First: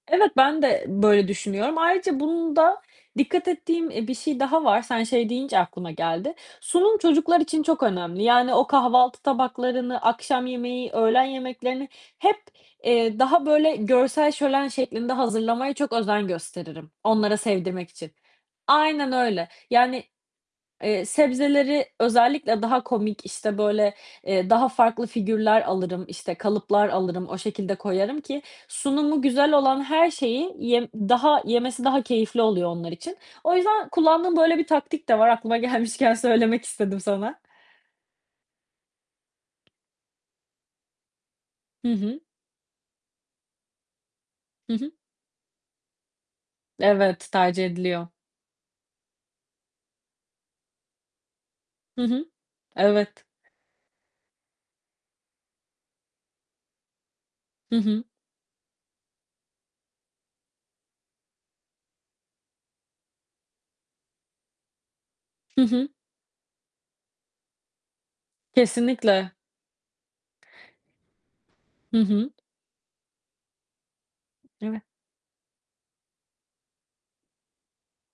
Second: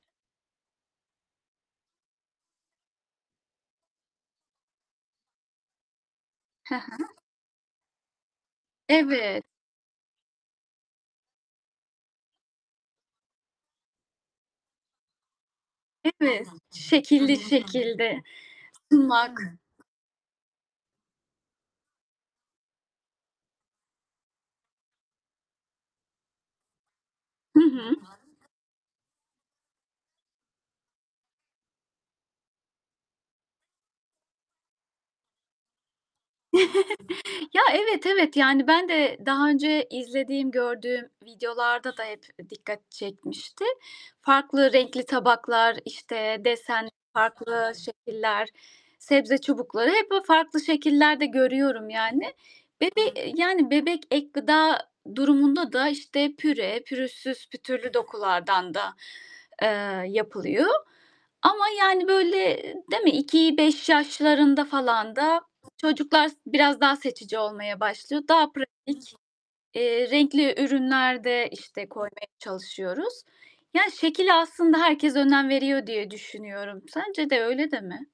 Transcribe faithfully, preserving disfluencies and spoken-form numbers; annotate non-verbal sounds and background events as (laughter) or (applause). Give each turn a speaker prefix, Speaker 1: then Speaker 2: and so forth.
Speaker 1: Evet, ben de böyle düşünüyorum. Ayrıca, bunda dikkat ettiğim, eee, bir şey daha var, sen şey deyince aklıma geldi.
Speaker 2: He he.
Speaker 1: Sunum çocuklar için çok önemli. Yani o kahvaltı
Speaker 2: Evet.
Speaker 1: tabaklarını, akşam yemeği, öğlen yemeklerini hep, eee, daha böyle görsel şölen şeklinde hazırlamaya çok özen
Speaker 2: Evet.
Speaker 1: gösteririm onlara
Speaker 2: Şekilli
Speaker 1: sevdirmek için.
Speaker 2: şekilde
Speaker 1: Aynen
Speaker 2: sunmak.
Speaker 1: öyle. Yani, eee, sebzeleri özellikle daha komik, işte, böyle, eee, daha farklı figürler alırım, işte, kalıplar alırım. O
Speaker 2: Hı
Speaker 1: şekilde
Speaker 2: hı.
Speaker 1: koyarım ki sunumu güzel olan her şeyi yem daha yemesi daha keyifli oluyor onlar için. O yüzden kullandığım böyle bir taktik de var aklıma gelmişken söylemek istedim sana.
Speaker 2: (chuckles) Ya, evet, evet. Yani ben de daha önce izlediğim, gördüğüm
Speaker 1: Hı
Speaker 2: videolarda da
Speaker 1: hı.
Speaker 2: hep dikkat çekmişti. Farklı
Speaker 1: Hı hı.
Speaker 2: renkli tabaklar, işte, desen
Speaker 1: Evet, tercih
Speaker 2: farklı
Speaker 1: ediliyor.
Speaker 2: şekiller, sebze çubukları... Hep böyle farklı şekillerde görüyorum
Speaker 1: Hı hı.
Speaker 2: yani. Ve
Speaker 1: Evet.
Speaker 2: de yani bebek ek gıda durumunda da, işte, püre, pürüzsüz
Speaker 1: Hı
Speaker 2: pütürlü
Speaker 1: hı.
Speaker 2: dokulardan da, eee, yapılıyor. Ama, yani, böyle, değil mi? iki beş yaşlarında falan da
Speaker 1: Hı hı.
Speaker 2: çocuklar biraz daha seçici olmaya başlıyor. Daha pratik,
Speaker 1: Kesinlikle.
Speaker 2: eee, renkli ürünler de, işte,
Speaker 1: Hı
Speaker 2: koymaya
Speaker 1: hı.
Speaker 2: çalışıyoruz. Ya, şekle aslında
Speaker 1: Eve
Speaker 2: herkes önem veriyor diye düşünüyorum. Sence de öyle değil mi?